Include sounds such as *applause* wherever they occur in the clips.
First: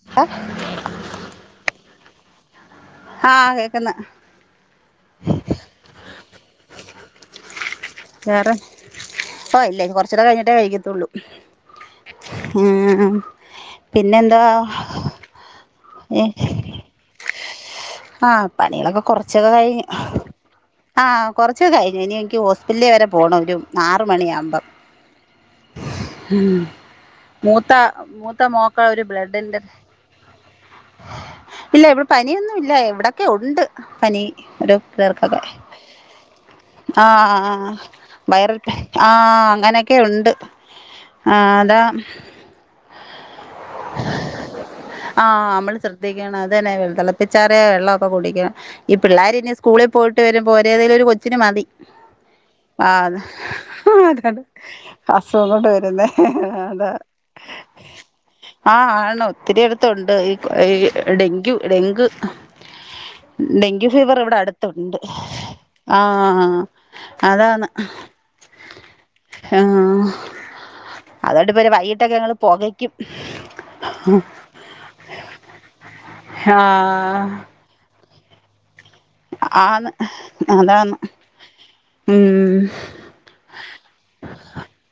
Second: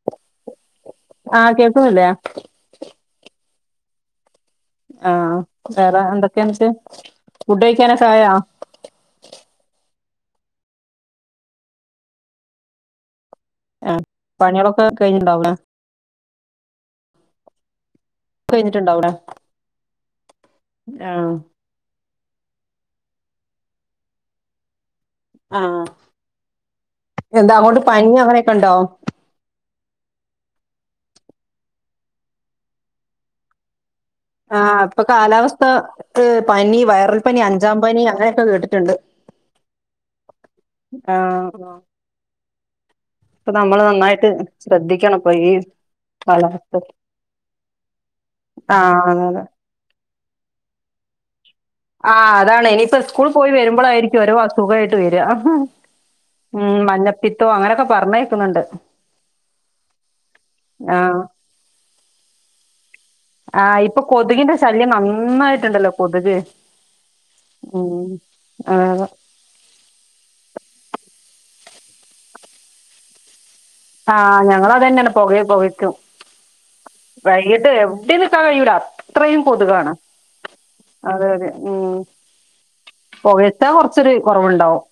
*unintelligible* ആഹ് കേൾക്കുന്നുണ്ട് ആഹ് കേക്കുന്ന് ആഹ് വേറെ എന്തൊക്കെ ന്നിട്ട് ഫുഡ് കയിക്കാനൊക്കെ ആയോ ആ ഇല്ല കൊർചേരം കഴിഞ്ഞിട്ടേ കഴിക്കത്തള്ളൂ ഉ ആഹ് പിന്നെന്താ പണികളൊക്കെ കഴിഞ്ഞിണ്ടാവൂലേ ആഹ് പണികളൊക്കെ കഴിഞ്ഞിട്ടുണ്ടാവൂലേ കൊറച്ചൊക്കെ കഴിഞ്ഞു ആഹ് കൊറ ച കഴിഞ്ഞഞ് ഇനി എനിക്ക് ഹോസ്പിറ്റല വരെ പോണം ഒരു ആറ് മണിയ ആകുമ്പോം ആഹ് എന്താ മൂത്ത അങ്ങോട്ട് പനി മൂത്ത അങ്ങനെയൊക്കെ ഉണ്ടോ മോക്ക ഒരു ബ്ലഡിന്റെ ഇല്ല ഇവിടെ പനിയൊന്നും ഇല്ല എവിടൊക്കെ ഉണ്ട് പനി ഒരു ആഹ് ഇപ്പൊ തീർക്കൊക്കെ കാലാവസ്ഥ ഏഹ് പനി ആ വൈറൽ പനി അഞ്ചാം പനി അങ്ങനെയൊക്കെ വൈറൽ പനി കേട്ടിട്ടുണ്ട് ആ അങ്ങനെ ഒക്കെ ഉണ്ട് ആഹ് അതാ ഇപ്പൊ നമ്മൾ നന്നായിട്ട് ശ്രദ്ധിക്കണംപ്പോ ഈ കാലാവസ്ഥ ചേറിയ വെള്ളമൊക്കെ കുടിക്കണ ഈ ആഹ് അതെ പിള്ളേരി അതെ ഇനി സ്കൂളിൽ പോയിട്ട് വരുമ്പ പോരേതെങ്കലും ഒരു കൊച്ചിന് മതി ആഹ് അതാണ് ആ ഇനിയിപ്പോ അത് സ്കൂൾ പോയി വരുമ്പോഴായിരിക്കും ഓരോ അതണ്ട് അസുഖായിട്ട് വരിക അസുഖന്നോട്ട് വരുന്നോ ഉം അതാ മഞ്ഞപ്പിത്തോ അങ്ങനൊക്കെ പറഞ്ഞേക്കുന്നുണ്ട് ആ ആണ് ഒത്തിരി അടത്തുണ്ട് ഈ ഈ ആഹ് ഡെങ്കി ഡെങ്ക് ആഹ് ഡെങ്കി ഇപ്പൊ ഫീവർ ഇവിടെ കൊതുകിന്റെ ശല്യം അടുത്തുണ്ട് നന്നായിട്ടുണ്ടല്ലോ കൊതുക് ആഹ് അതാണ് ഉം ആഹ് ആ അതുകൊണ്ട് ഇപ്പര് വൈകിട്ടൊക്കെ ഞങ്ങള് പോക ക്യും ആഹ് ഞങ്ങള് അതന്നെണ് പെകയ് പൊകക്കു ആഹ് വൈകിട്ട് എവിടെ നിക്കാൻ കഴിയൂല അത്രയും ആന്ന് കൊതുകാണ് അതാണ് അതെ അതെ ഉ ഉം പോകീച്ച കൊറച്ചൊരു കൊറവുണ്ടാവും.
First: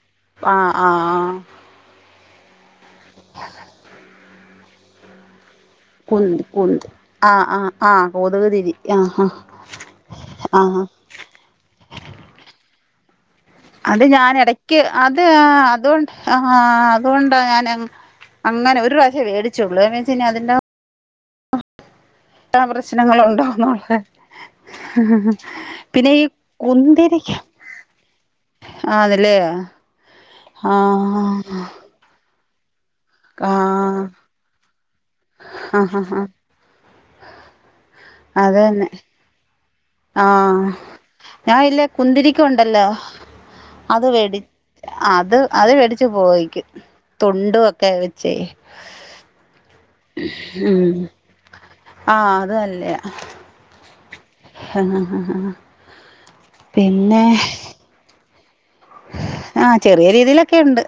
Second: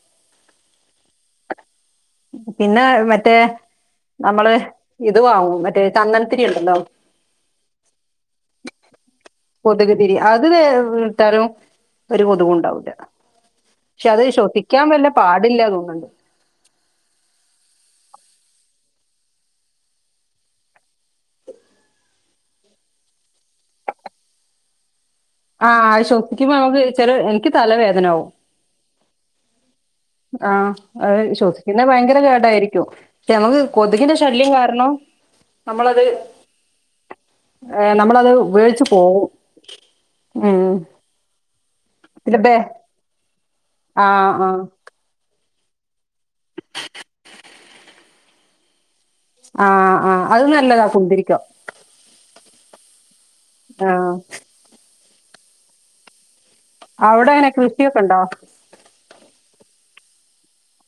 ആഹ് ആഹ് ആഹ പിന്നെ മറ്റേ നമ്മള് ഇതവാങ്ങും മ കുന്തി കുന്ത് ആ ആ ആഹ് കോതുക്തിരി ആ ആ കൊതുക് തിരി അത് തരം ഇട്ടാലും ഒരുകൊതുക് ഉണ്ടാകൂല്ല. അത് ഞാൻ എടയ്ക്ക് അത് തോന്നുന്നുണ്ട് അതുകൊണ്ട് ആഹ് അതുകൊണ്ടാ ഞാൻ അങ്ങനെ ഒരു പ്രവശ്യ വേടിച്ചള്ളു വെച്ച അതിന്റെ അ ട്ട പ്രശ്നങ്ങള ഉണ്ടോന്നള്ള ആഹ് ആ ശ്വസിക്കുമ്പോ നമക്ക് ചെലഎനിക്ക് തലവേദന ആകു ആഹ് അതല്ലേ ആഹ് അത് ശ്വസിക്കുന്ന ഭയങ്കര കേടായിരിക്കും നമക്ക് ആഹ് കൊതുകിന്റെ ശല്യം കാരണം ആഹ് നമ്മളത് ആഹ് ഏനമ്മളത് ഉപയോകിച്ച് അതന്നെ പോവും ആഹ് ഞാന ഇല്ലേ പിന്നെ കുന്തിരിക്ക ബേ ഉണ്ടല്ലോ അത് ആഹ് വേടി ആഹ് അത് അത് മേടിച്ചു പോയിക്ക് തുണ്ടും ഒക്കെ വച്ചേ ആ ആഹ് അത് നല്ലത കുന്തിരിക്കം ആഹ് അത്‌നല്ലേ ആഹ്. ഹാ ഹാ ഹാ ഹ. അവ്ടെ ങ്ങനെ കൃഷിഒക്കെ ണ്ടോ? ആഹ ചെറിയ രീതിലൊക്കിണ്ട്.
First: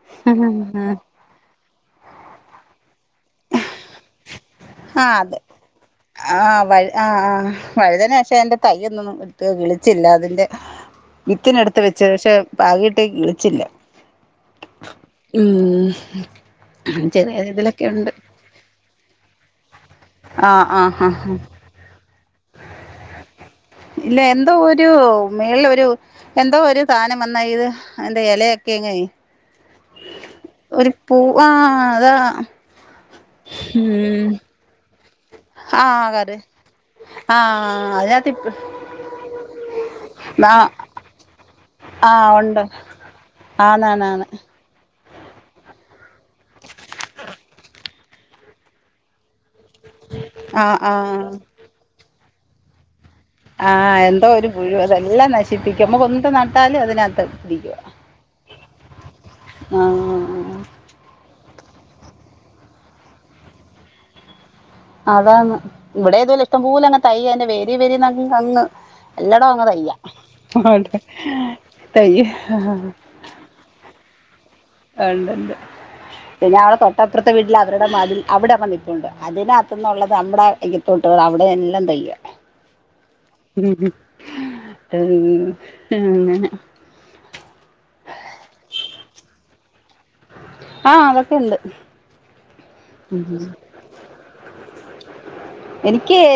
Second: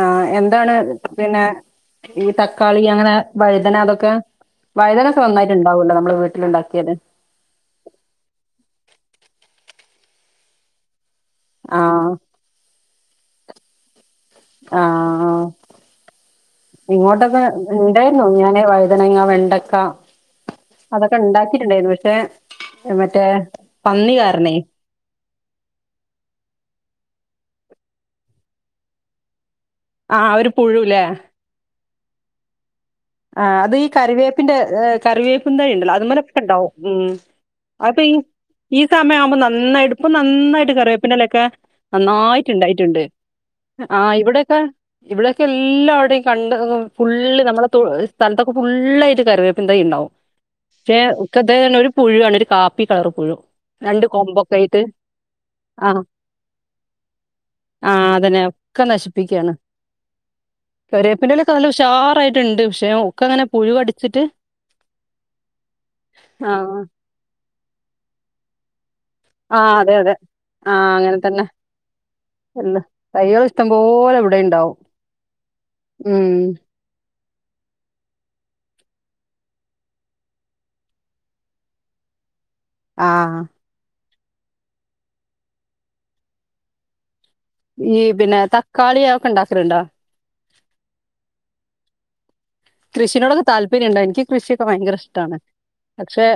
ആഹ് എന്താണ് പിന്നെ ഈ തക്കാളി അങ്ങനെ വഴുതന അതൊക്കെ ഹാ വഴുതനൊക്കെ ത് നന്നായിട്ട് ഉണ്ടാവൂല്ലോ നമ്മള് ആ വഴ വീട്ടിലുണ്ടാക്കിയാല് ആ ആഹ് വഴുതന എൻ്റെ തയ്യൊന്നൊന്നും ത് വിളിച്ചില്ല അതിൻ്റെ വിത്തിനെടുത്ത് വെച്ച് ആഹ് ഷെ പാകീട്ടീ ക്കിളിച്ചില്ല ഉം ചെറിയ രീതിയിലൊക്കെ ഉണ്ട് ഇങ്ങോട്ടെക്കെണ്ടേയ്ര്ന്നു ഞാന് വൈതനങ്ങ വെണ്ടക്ക ആഹ് ആഹ് അതൊക്കെ ആഹ് ണ്ടാക്കിട്ട്ണ്ടെയ്രുന്നു പക്ഷെ മറ്റേ പന്നി ഇല്ല എന്തോ കാരണേയ് ഒരു മേൾള്ളൊരു - എന്തോ ഒരു സാനം വന്നാ ഇത് അയ്ന്റെ എലയൊക്കെ അങ്ങെയ് ആ ആഹ് ഒരു പുഴുലെ? വാ അതാ ആ അതീ ഉം കറിവേപ്പിന്റെ കറിവേപ്പും തൈ ആ ണ്ടല്ലോ അത് കറി മ്മലെക്കെണ്ടാവും ഉം. ആ അപ്പൊ ഈ അതിനകത്ത് ഇപ്പ ഈ സമയം ആവുമ്പോ നന്നായിട്ട് പ്പൊ ആ നന്നായിട്ട് കറിവേ പ്പി ന്റെലയൊക്കെ ആ ഉണ്ട് നന്നായിറ്റ്ണ്ടായിട്ട്ണ്ട് ആഹ് ആന്നാന്നാന്ന് ഇവിടൊക്കെ ഇവിടെക്കെ എല്ലാ അവിടേം കണ്ട ഫുള്ള് നമ്മളെ തോ സ്ഥലത്തൊക്കെ ഫുുള്ളായിട്ട് കറിവേ പിന്തെയ്യ്ണ്ടാവും. ആ ആ ക്ഷെക്കെതന്നെ ഒരു പുഴു ആണ് ഒര് കാപ്പി കളറ് പുഴു. ആഹ് രണ്ട് എന്തോ ഒരു കൊമ്പൊക്കെ പുഴു. ആയിട്ട് അതെല്ലാം നശിപ്പിക്കും. മ്മക്കെന്ത്‌ നട്ടാലും അതിനാത്ത് പിടിക്കുവ. ആഹ് അതന്നെ ക്കെ നശിപ്പിക്കാണ്. ആ ആ ആ അഹ് കര്യേപ്പിന്റെലക്കെ നല്ല ഉഷാറായിട്ട്ണ്ട്. പക്ഷേ ഒക്കെങ്ങനെ പുഴു കടിച്ചിട്ട് അതാന്ന്, ഇവിടെ അതുപോലെ ഇഷ്ടം ആ പോലെ അങ്ങ് തയ്യന്റെ വേരി വെരിന്നങ് തങ്ങ് എല്ലടോ അങ്ങ് ആഹ് തയ്യ അതെ അതെ ആഹ് വടെ അങ്ങനെ തന്നെ തയ്യ. എല്ല തൈകൾ ഇഷ്ടം പോലെ ഇവിടെയും ണ്ടാവും അ ണ്ട്ണ്ട് പിന്നെ അവ്ടെ അപ്രത്തെ വീട്ട്ലെ അവരുടെ മതിൽ അവിടെ വന്നിപ്പുണ്ട് അതിനകത്തു ന്നുള്ളത് നമ്മടെ ഇയ്യത്തോട്ട് അവിടെയെ ല്ലാം തയ്യ. *inaudible* ആഹ്.. ഒര് എന്ത അങ്ങനെ. ഈ പിന്നെ തക്കാളി ആതൊക്കെ ണ്ടാക്കല്ണ്ടോ? ആഹ് അതൊക്കെ ഉണ്ട്. കൃഷിനോടൊക്കെ താല്പര്യണ്ട്. ഇൻക്ക് കൃഷിക്കെ ഭയങ്കര ഇഷ്ട്ടാണ് പക്ഷെ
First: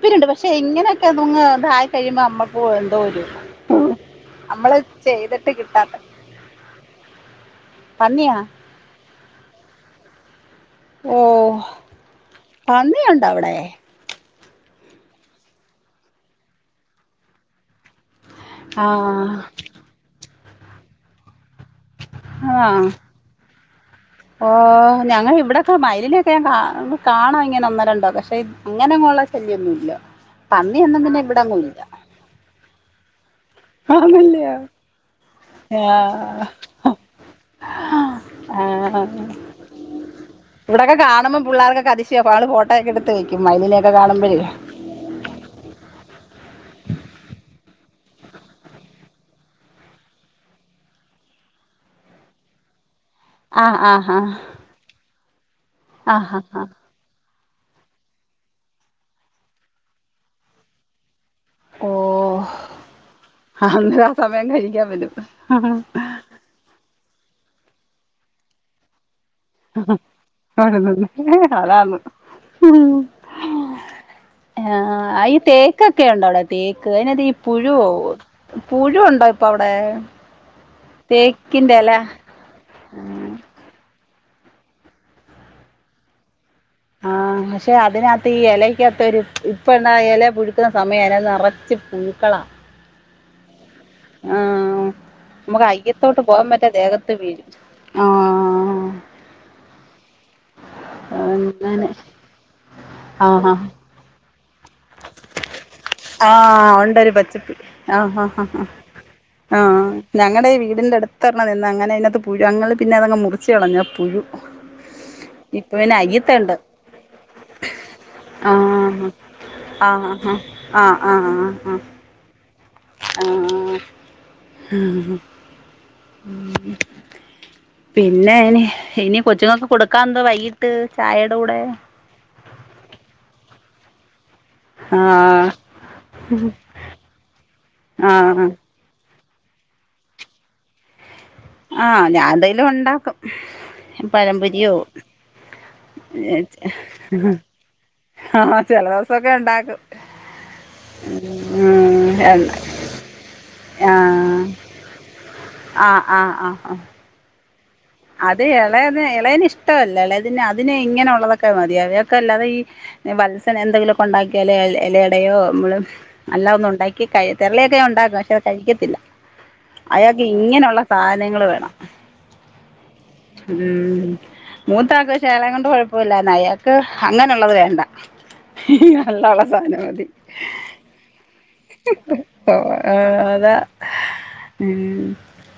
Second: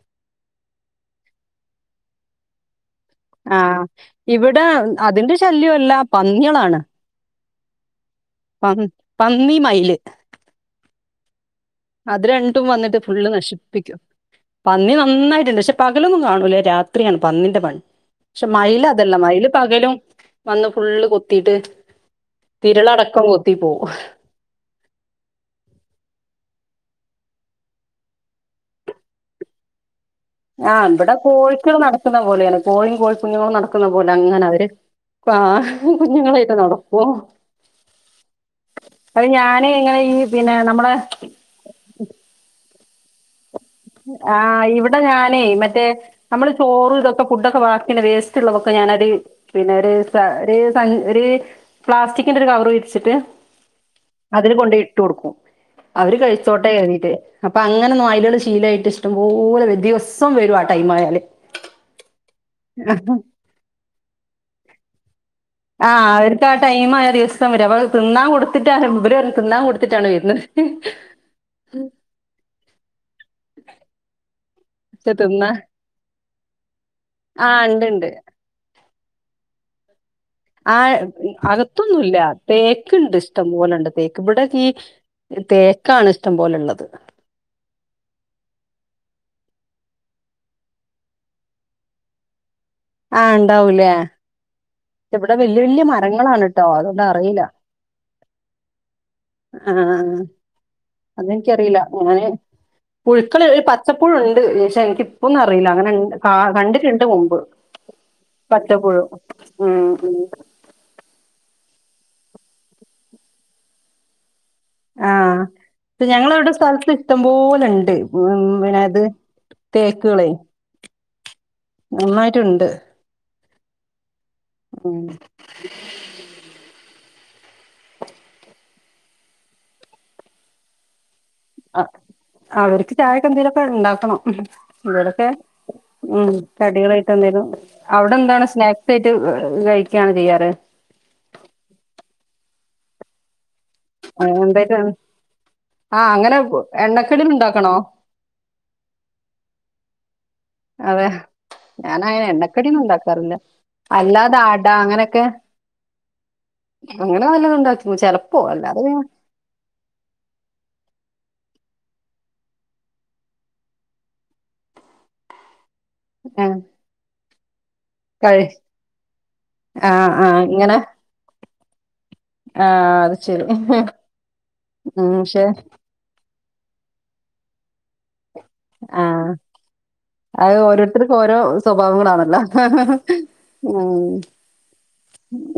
ല്പര്യണ്ട്. പഷെ ഇങ്ങനൊക്കെ നുങ് ഇതായി കഴിയുമ്പോ അമ്മക്കു എന്തോ ഒരു ആഹ് ഇവിടെ നമ്മള് അതിന്റെ ചെയ്തിട്ട് ശല്യവല്ല, കിട്ടാത്ത പന്നികളാണ്. പന്നിയാ.? പ പന്നി മൈല്. ഓഹ്. അത് രണ്ടും വന്നിട്ട് ഫുള്ള് നശിപ്പിക്കും. പന്നി നന്നായിട്ട്ണ്ട്. പക്ഷെ പകലൊന്നും കാണൂലേ രാത്രിആണ് പന്നിന്റെ പണി. ക്ഷേ മൈല് അതല്ല ആഹ് മൈല് പകലും വന്ന് ഫുള്ള് കൊത്തിട്ട് വിരളടക്കം കൊത്തി പോവും ഓ ഞങ്ങളിവിടെക്കെ മയിലിനൊക്കെ ഞാ കാ കാണാ ഇങ്ങനെ ഒന്നേരണ്ടോ പഷെ ഇങ്ങനെങ്ങോള്ള ശല്ല്യോന്നുല്ല. ആഹ് ഇവടെ കോഴിക്കൾ നടക്കുന്ന പോലാണ് കോഴിയും കോഴി കുഞ്ഞുങ്ങളും നട ക്ക്ന്ന പോലങ്ങന ആന്നല്ലിയോ അവര് ആ ആഹ് കുഞ്ഞുങ്ങളായിട്ട് നടക്കും ആഹ് അത് ഞാന് ഇങ്ങനെ ഈ പിന്നെ നമ്മളെ പുള്ളാർക്കൊക്കതിശയാ പാള് ഫോട്ടോക്കെ എടുത്ത് വെക്കും. മൈലിനെയൊക്കെ കാണുമ്പഴേ ഇടെ ഞാനേ മറ്റേ നമ്മള് ചോറും ഇതൊക്കെ ഫുഡൊക്കെ വാക്കിള്ള വേസ്റ്റ്ള്ളതൊക്കെ ഞാനൊര് പിന്നെ ഒരു സ ഒരു സ ഒരു പ്ലാസ്റ്റിക്കിന്റെ ഒരു കവറ് വിരിച്ചിട്ട് ആഹ് ആഹ് ആഹ് അതില് കൊണ്ടയ് ഇട്ട് കൊടുക്കും. അവര് ആഹ് ആഹ് കഴിച്ചോട്ടെ ആഹ് കര്തിട്ട് അപ്പൊ അങ്ങനെ നായിലുകള് ശീലായിട്ട് ഇഷ്ടംപോലെ ദിവസം വരും ആ ടൈ ആയാല് ഓ അഹന്താ ആ സമയം കഴിക്കാൻ വരൂം. ആഹ് അവർക്ക് ആ ടൈം ആ ദിവസം വരും അവ തിന്നാൻ കൊടുത്തിട്ട് ആ ഇവര് തിന്നാൻ കൊടുത്തിട്ടാണ് വരുന്നത് അവിടെന്ന ആതാണ് പക്ഷെ ആഹ ഈ തിന്നാ തേക്കൊക്കെയ ഉണ്ടോ അവിടെ തേക്ക് അതിനകത്ത് ഈ ആഹ് പുഴുവോ ഇണ്ട് ഇണ്ട് പുഴുണ്ടോ ഇപ്പൊ അവിടെ? ആ തേക്കിന്റെ ഇല അകത്തൊന്നുല്ല തേക്ക് ഇണ്ട് ഇഷ്ടംപോലെുണ്ട് തേക്ക് ഇവിടെ തേക്കാണ് ഇഷ്ടംപോലുള്ളത്. ആ പക്ഷേ അതിനകത്ത് ഈ എലയ്ക്കകത്ത് ഒരു ഇപ്പം ന്നാ എല പുഴുക്കുന്ന സമയം അതിനത് നിറച്ച് പുഴുക്കളാ. ആഹ ഉണ്ടാവൂലേ ആ നമുക്ക് അയ്ക്കത്തോട്ട് പോവാൻ മരങ്ങളാണ് ട്ടോ പറ്റാ അതുകൊണ്ട് ദേഹത്ത് അറിയില്ല വീഴും. ആ ആഹ അതെനിക്കറിയില്ല അങ്ങനെ ഞാന് ആ പുഴുക്കൾ ആ ഒരു പത്ത് പച്ചപ്പുഴുണ്ട് ക്ഷേ ഇന്ക്കി ഇപ്പോന്നും അറിയില്ല അങ്ങനെ കാ ആഹ കണ്ടിട്ടുണ്ട് ഉണ്ടൊരു മുമ്പ് പച്ചപ്പി ആഹ ആ പച്ചപ്പുഴു ആ ഉം ഉം ഞങ്ങടെ ഈ വീടിന്റെ അടുത്ത് ഉത്തരണ നിന്ന് അങ്ങനെ അതിനകത്ത് പുഴു, അങ്ങൾ പിന്നെ അതങ്ങ് മുറിച്ച് കളഞ്ഞാൽ പുഴു. ആഹ ഇപ്പൊ പിന്നെ ഇപ്പ ഞങ്ങളവിടെ അയ്യത്തുണ്ട് സ്ഥലത്ത് ഇഷ്ടം പോലെുണ്ട്. പിന്നത് ആഹ ആ ആ ആഹ് ആഹ ആ ആ മൂന്നായിട്ടുണ്ട് ആ ഉം പിന്നെ ഇനി ഇനി കൊച്ചുങ്ങൾക്ക് കൊടുക്കാ എന്തോ വൈകിട്ട് ചായ അവർക്ക് ചായക്കന്തലൊക്കെ ഉണ്ടാക്കണം. എന്തലൊക്കെ ആഹ് ഉ കടികളായിട്ട് എന്തേലും. അവിടെ എന്താണ് ആഹ് സ്നാക്സ്? സ്നാക്സ് ആയിട്ട് കഴിക്കാണോ ചെയ്യാറ്? ആഹ ഞാൻന്തെലും ഉണ്ടാക്കും. ആ, പഴംപൊരിയോ എന്തായിട്ട് ആഹ് അങ്ങനെ എണ്ണക്കടികൾ ഉണ്ടാക്കണോ ആഹ ചില ദിവസൊക്കെ ഇണ്ടാക്കും. അതെ ഞാന അങ്ങനെ ആഹ് എണ്ണക്കടീന്ന ഉണ്ടാക്കാറില്ല. അല്ലാതെ ആഹ് അടാ അങ്ങനെക്കെ ആഹ് ആഹ് ആഹ് ആഹ അങ്ങനെ വല്ലതുണ്ടാക്ക അത് ഇളയ ഇളയന് ഇഷ്ടമല്ല ഇളയതിന് അതിന് ഇങ്ങനെുള്ളതൊക്കെ മതി അവൊക്കെ അല്ലാതെ ഈ വത്സം എന്തെങ്കിലുമൊക്കെ ഉണ്ടാക്കിയാലേ ഇലടയോ നമ്മള് അല്ല ഏഹ് ഒന്നും ഉണ്ടാക്കി തെരളിയൊക്കെ ഞാന് ഉണ്ടാക്ക പക്ഷെ കഴി കഴിക്കത്തില്ല ആഹ് അയാൾക്ക് ആഹ് ഇങ്ങനെയുള്ള സാധനങ്ങൾ വേണം. ആഹ അത് ശരി ഉം മൂത്താക്ക് ഉം പക്ഷേ പക്ഷെ എളയകൊണ്ട് കൊഴപ്പ അപ്പോല്ല അയാക്ക് അങ്ങനെയുള്ളത് വേണ്ട. ആഹ് *unintelligible* സാനംമതി അത് ഓരോരുത്തർക്ക് ഓരോ സ്വഭാവങ്ങളാണല്ലോ ഓ അതാ ഉ ഉം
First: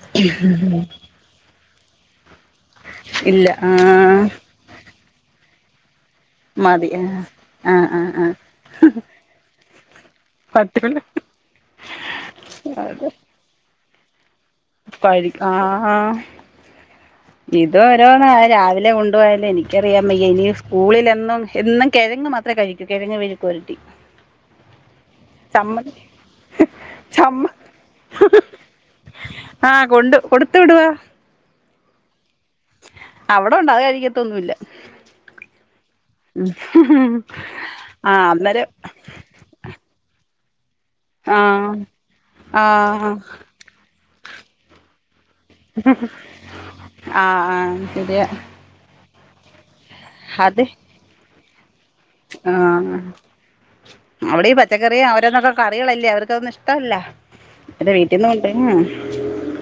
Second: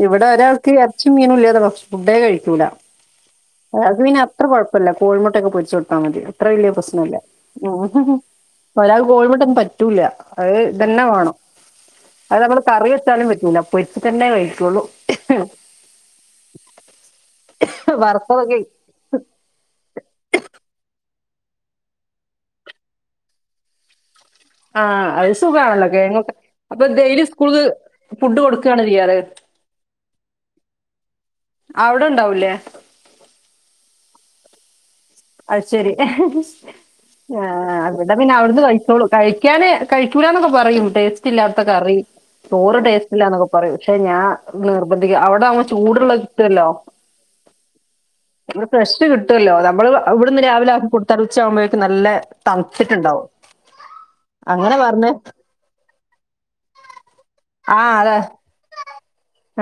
ഇവിടെ ഒരാൾക്ക് എറച്ചി മീനും ഇല്ലതോ പക്ഷ ഫുഡേ കഴി ക്കൂല ഇല്ല ആ അയാക്ക്പിന്നെ ആത്രേയ കുഴപ്പം ഇല്ലാ. പ്പല്ല കോഴിമുട്ടൊക്കെ പൊരിച്ച കൊടുത്താൽ മതി അത്ര വലിയ മതി ആ പ്രശ്നല്ല. ആ ആ ആ ഒരാ കോഴിമുട്ടൊ ഒന്നും പറ്റൂല. അത് പറ്റുള്ളൂ ഇതന്നെ വേണം അത് നമ്മള് കറി വെച്ചാലും പറ്റില്ല. പൊരിച്ച് തന്നെ കഴിക്കുള്ളു. കഴി ഇത് ഓരോന്ന രാവിലെ കൊണ്ടു പോയല്ലേ എനിക്ക് കേറിയമ്മയ്യ ഇനി സ്കൂളിൽ എന്നും എന്നും കെഴങ്ങ് മാത്രേ കഴിക്കൂ കെഴങ്ങ് മെഴുക്കുപുരട്ടി. ആഹ് അസ് സുഖാണല്ലോ *unintelligible* അപ്പൊ ഡെയിലി ചമ്മ സ്കൂള്ക്ക് ഫുഡ് കൊടുക്കാണോ ചെയ്യാറ് ആഹ് കൊണ്ട് കൊടുത്തു വിടുവാ അവിടെണ്ടാവൂലേ അവിടൊണ്ട് അത് കഴിക്കത്തൊന്നുല്ലാ അത് ശരി ആഹ് ആ ഇവടെ പിന്നെ ഔട്ന്ന് അന്നേരം കഴിച്ചോളും. കഴിക്കാന് കഴിക്കൂലന്നൊക്കെ പറയും ടേസ്റ്റ് ആ ഇല്ലാത്ത കറി. ആ ചോറ് ടേസ്റ്റ് ഇല്ലാന്നൊക്കെ പറയും പഷെ ഞാ നിർബന്ധിക്കും ഔടെവൂമ്പോ ചൂട്ള്ളെ കിട്ടുവെല്ലോ. ആഹ് ആഹ് ശരിയാ ഫ്രഷ് കിട്ടുവല്ലോ നമ്മള് ഇവ്ടുന്ന് അത് രാവിലെ ആക്കി കൊടുത്താല് ഉച്ച ആവുമ്പഴേക്ക് നല്ലെ തണ്ത്തിട്ട്ണ്ടാവും. അവടെ ഈ പച്ചക്കറി ഓരോന്നൊക്കെ കറികളല്ലേ അവർക്കതൊന്നും ഇഷ്ട്ടവല്ലാ. ആ അവരെ അതെ വീട്ടീന്ന് കൊണ്ടുവെര്ന്നാ ആഹ്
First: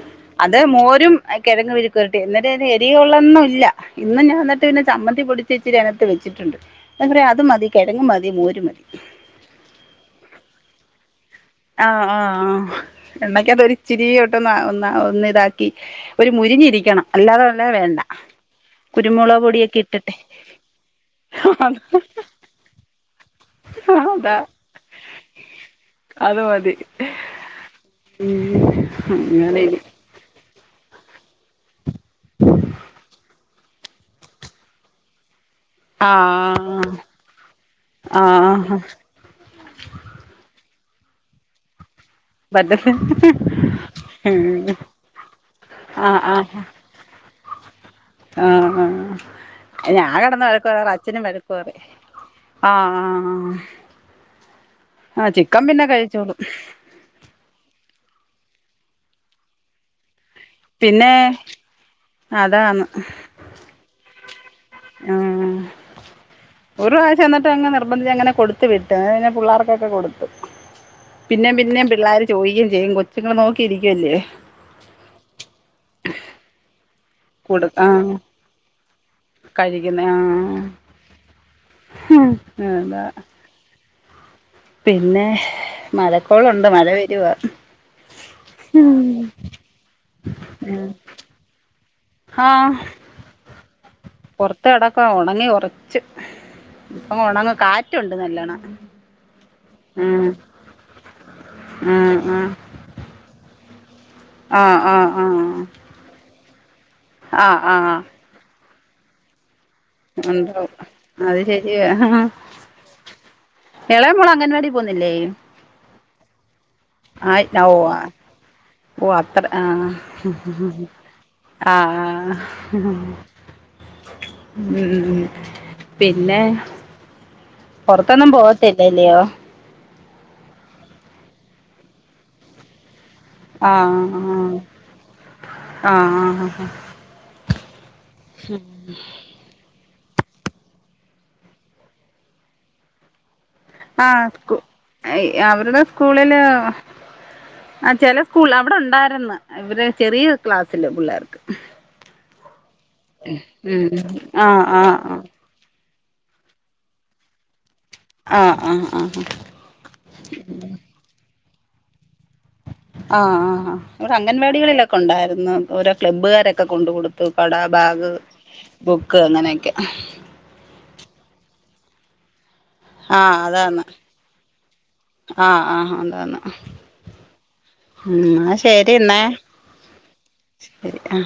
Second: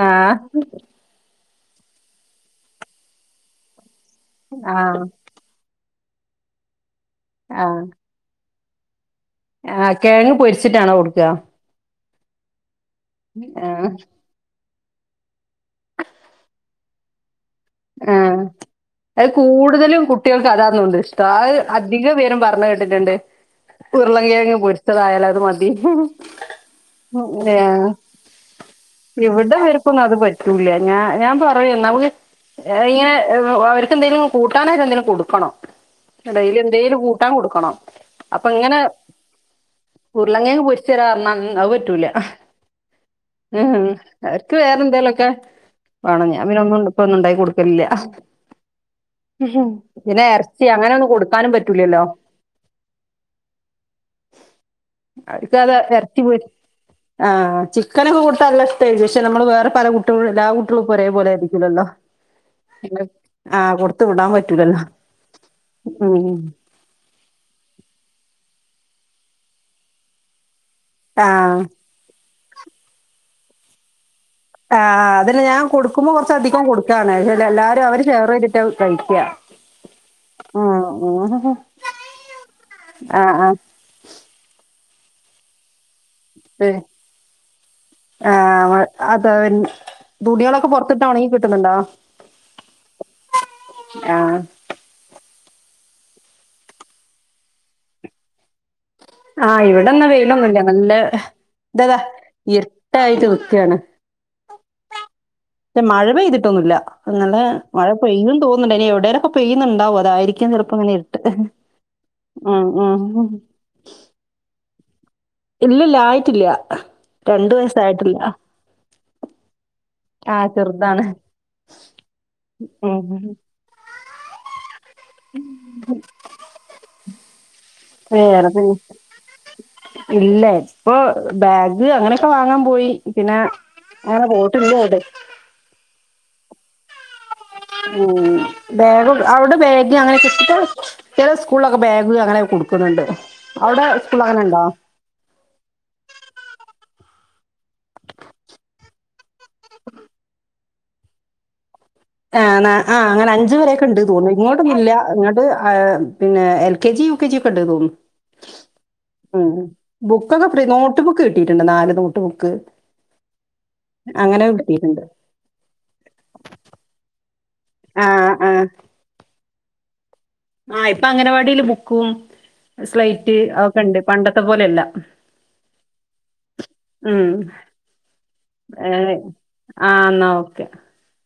ആ അത് മോരും ആഹ് കെഴങ്ങ് മെഴുക്ക് പൊരട്ടി *unintelligible* അയ്‌ന് എരിവുള്ളൊന്നുല്ലാ ഇന്ന് ഞാൻ ഇന്നിട്ട് ആ പിന്നെ ചമ്മന്തി പൊടി ച്ച്ച്ചിരി അകത്ത് വെച്ചിട്ടുണ്ട് ഞാ പറയാ അത് മതി കെഴങ്ങ് മതി മോര് മതി. ആഹ് കെഴങ്ങ് പൊരിച്ചിട്ടാണോ കൊട്ക്കാ? ആഹ് ആഹ് ആഹ് എണ്ണക്കാത്ത് ആ ഒരിച്ചിരിയോ ട്ട്ന്നാ ഒന്ന ഒന്ന്താക്കി ഒര് മുരിഞ്ഞിരിക്കണം അല്ലാതൊള്ളെ വേണ്ടാ. ആ അത് കൂടുതലും കുട്ടികൾക്ക് അതാ തോനുന്ന് ഇഷ്ട്ടം അത് അധിക പേരും പറഞ്ഞ് കേട്ടിട്ട്ണ്ട്. ഉരുളം അതാ കെഴങ്ങ് പൊരിച്ചതായാലത് മതി അത് മതി ഏഹ് ഉം അങ്ങനെ *unintelligible* ന്നു അത് പറ്റൂലാ ഞാ ഞാൻ പറയും നമ്മക്ക് ഏഹ് ഇങ്ങനെ ഏഹ് അവർക്കെന്തെങ്കിലും കൂട്ടാനായ്റ്റ് എന്തെലും കൊടുക്കണം? ഡെയിലി ആഹ് എന്തെലും കൂട്ടാൻ കൊടുക്കണം അപ്പൊ ആഹ് ഇങ്ങനെ ഉരുളം കെയങ്ങ് പൊരിച്ച് തെരാർഞ്ഞാ ഉം അത് പറ്റൂലാ. പറ്റത്തില്ല ഏഹ് അവർക്ക് ഉം വേറെ എന്തേലോക്കെ ആഹ് വേണം ഞാൻ ആഹ് പിന്നൊന്നുണ്ട് പ്പൊന്നും ഇണ്ടായി കൊടുക്കലില്ലാ ആഹ് ആഹ് ഞാൻ പിന്നെ കിടന്ന് എർച്ചി വഴക്ക് പറയാറ് അങ്ങനൊന്നും അച്ഛനും കൊടുക്കാനും വഴക്ക് പറയും പറ്റൂലല്ലോ. ആഹ് ആഹ് ആഹ് അവര്ക്ക് ചിക്കൻ അതാ പിന്നെ എർച്ചി കഴിച്ചോളും പൊരി ആഹ് ചിക്കനൊക്കെ കൊട്ത്താന്നല്ല ഇഷ്ട്ടെക്കും പഷെ നമ്മള് വേറെ പല കുട്ട്യളും എല്ലാ കുട്ട്യാളുപ്പൊ ഒരേ പോലെ ആയിരിക്കില്ലല്ലോ. അതാന്ന് ആഹ് കൊടുത്ത് വിടാൻ പറ്റൂലല്ലോ ഉം ഉം ഒരു പ്രാവശം ഇന്ന്ട്ട് അങ്ങ് നിർബന്ധിച്ച് അങ്ങനെ കൊടുത്ത് വിട്ട് അയ്പിന്നെ പുള്ളാർക്കൊക്കെ കൊട്ത്തു. ആ പിന്നേം പിന്നേം പിള്ളാര് ചോയിക്കേം ചെയ്യും കൊച്ചുങ്ങള് നോക്കിയിരിക്കുവല്ലിയോ ആഹ് ആഹ് അതെന്നെ ഞാൻ കൊടുക്കുമ്പോ കൊറച്ചധികം കൊടുക്കാണ് ഷെ ല്ല കൊടു എല്ലാരും അവര് ആഹ് ഷെയറെയ്തിട്ടാ കഴിക്കാ കഴിക്കുന്നെ ആഹ് ആഹ് അതാ പിന്നെ മഴക്കോളൊണ്ട് മഴ വെരുവാ. ആഹ് ആഹ് മഴ അതാൻ തുണികളൊക്കെ ഉം പൊറത്തിട്ടാ ഒണങ്ങി കിട്ടണണ്ടോ? ആഹ് ആഹ് പൊർത് ത്തെടക്കാ ഒണങ്ങി കൊറച്ച് ഇപ്പം ഒണങ്ങു കാറ്റൊണ്ട് നല്ലോണം. ആഹ് ഇവടെന്നാ ഉം വെയിലൊന്നുല്ല ന്ല്ലേ ഇതതാ ഉം ഉം ഇര്ട്ടായിട്ട് നിക്കാണ്. ആഹ് ആഹ് ആഹ് ആഹ് പക്ഷെ മഴ പെയ്തിട്ടൊന്നുല്ലാ ഇന്നലെ മഴ ആഹ് പെയ്യൂന്ന് തോൻന്ണ്ട് എനി എവിടെലൊക്കെ പെയ്യുന്നുണ്ടാവും അത് അതായിരിക്കും ഉണ്ടാവും ചെലപ്പോ ഇങ്ങനെ ഇര്ട്ട് അത് ശരിയാ ഉം ഉം ഉം എളയ മോള് അംഗൻവാടി പോന്നില്ലേ? ഇല്ലല്ല ആയിട്ടില്ല ആയി രണ്ടു *unintelligible* വയസ്സായിട്ടില്ല അത്ര ആഹ് ആ ചെറുതാണ് ആഹ് ഉം ഉം പിന്നെ പൊറത്തൊന്നും വേറെ പിന്നെ പോവത്തില്ലല്ലയോ ഇല്ല ഇപ്പൊ ബെഗ് അങ്ങനെക്കെ വാങ്ങാൻ പോയി പിന്നെ ആഹ് അങ്ങനെ പൊയിട്ടില്ല എവിടെ ആഹ് ഏഹ് ബെഗും ഔടെ ബെഗ് ഇനി അങ്ങനെക്കെ പ്പ് ചെലെ സ്കൂൾ ളോക്കെ ബാഗ് അങ്ങനെക്കെ കൊടുക്ണ് ണ്ട് ആഹ് സ്കു അവരുടെ സ്കൂളില് ആഹ് ചെല സ്കൂള് അവിടെ ഉണ്ടായിര്ന്ന് ഇവരെ ചെറിയ ക്ലാസ്സില് പിള്ളേർക്ക് ആണെ ആഹ് അങ്ങനെ അഞ്ചു വരൊക്കെ ഇണ്ട് തോന്നുണ് ഉം ആഹ് ഇങ്ങോട്ടോന്നൂല്ല ആഹ് ആഹ് ഇങ്ങട്ട് പിന്നെ എൽ കെജി, യുകെജി ഒക്കെ ഇണ്ട് തോന്നു ആഹ് ആഹ് ആഹ് മ്മ് ബുക്കൊക്കെ ഫ്രീ നോട്ട് ബുക്ക് കിട്ടിട്ടുണ്ട് നാല് നോട്ട് ബുക്ക് ആഹ് ആഹ് ഇവടെ അങ്ങനെ അംഗൻവാടികളിലൊക്കെ കിട്ടിയിട്ടുണ്ട് ഉണ്ടായിരുന്നു ഓരോ ക്ലബ്ബുകാരൊക്കെ കൊണ്ട് കൊടുത്തു പട ആ ബാഗ് ആ ബുക്ക് അങ്ങനെക്കെ ആഹ് ഇപ്പ അംഗൻവാടില് ബുക്കും സ്ലൈറ്റ് ആഹ് അതാന്ന് അതൊക്കെണ്ട് പണ്ടത്തെ പോലെ അല്ല ആഹ് ആഹ് അതാന്ന് മ്മ് ഉം ന്നാശെരിന്നെ ആഹ് എന്നാ ഓക്കെ ആഹ്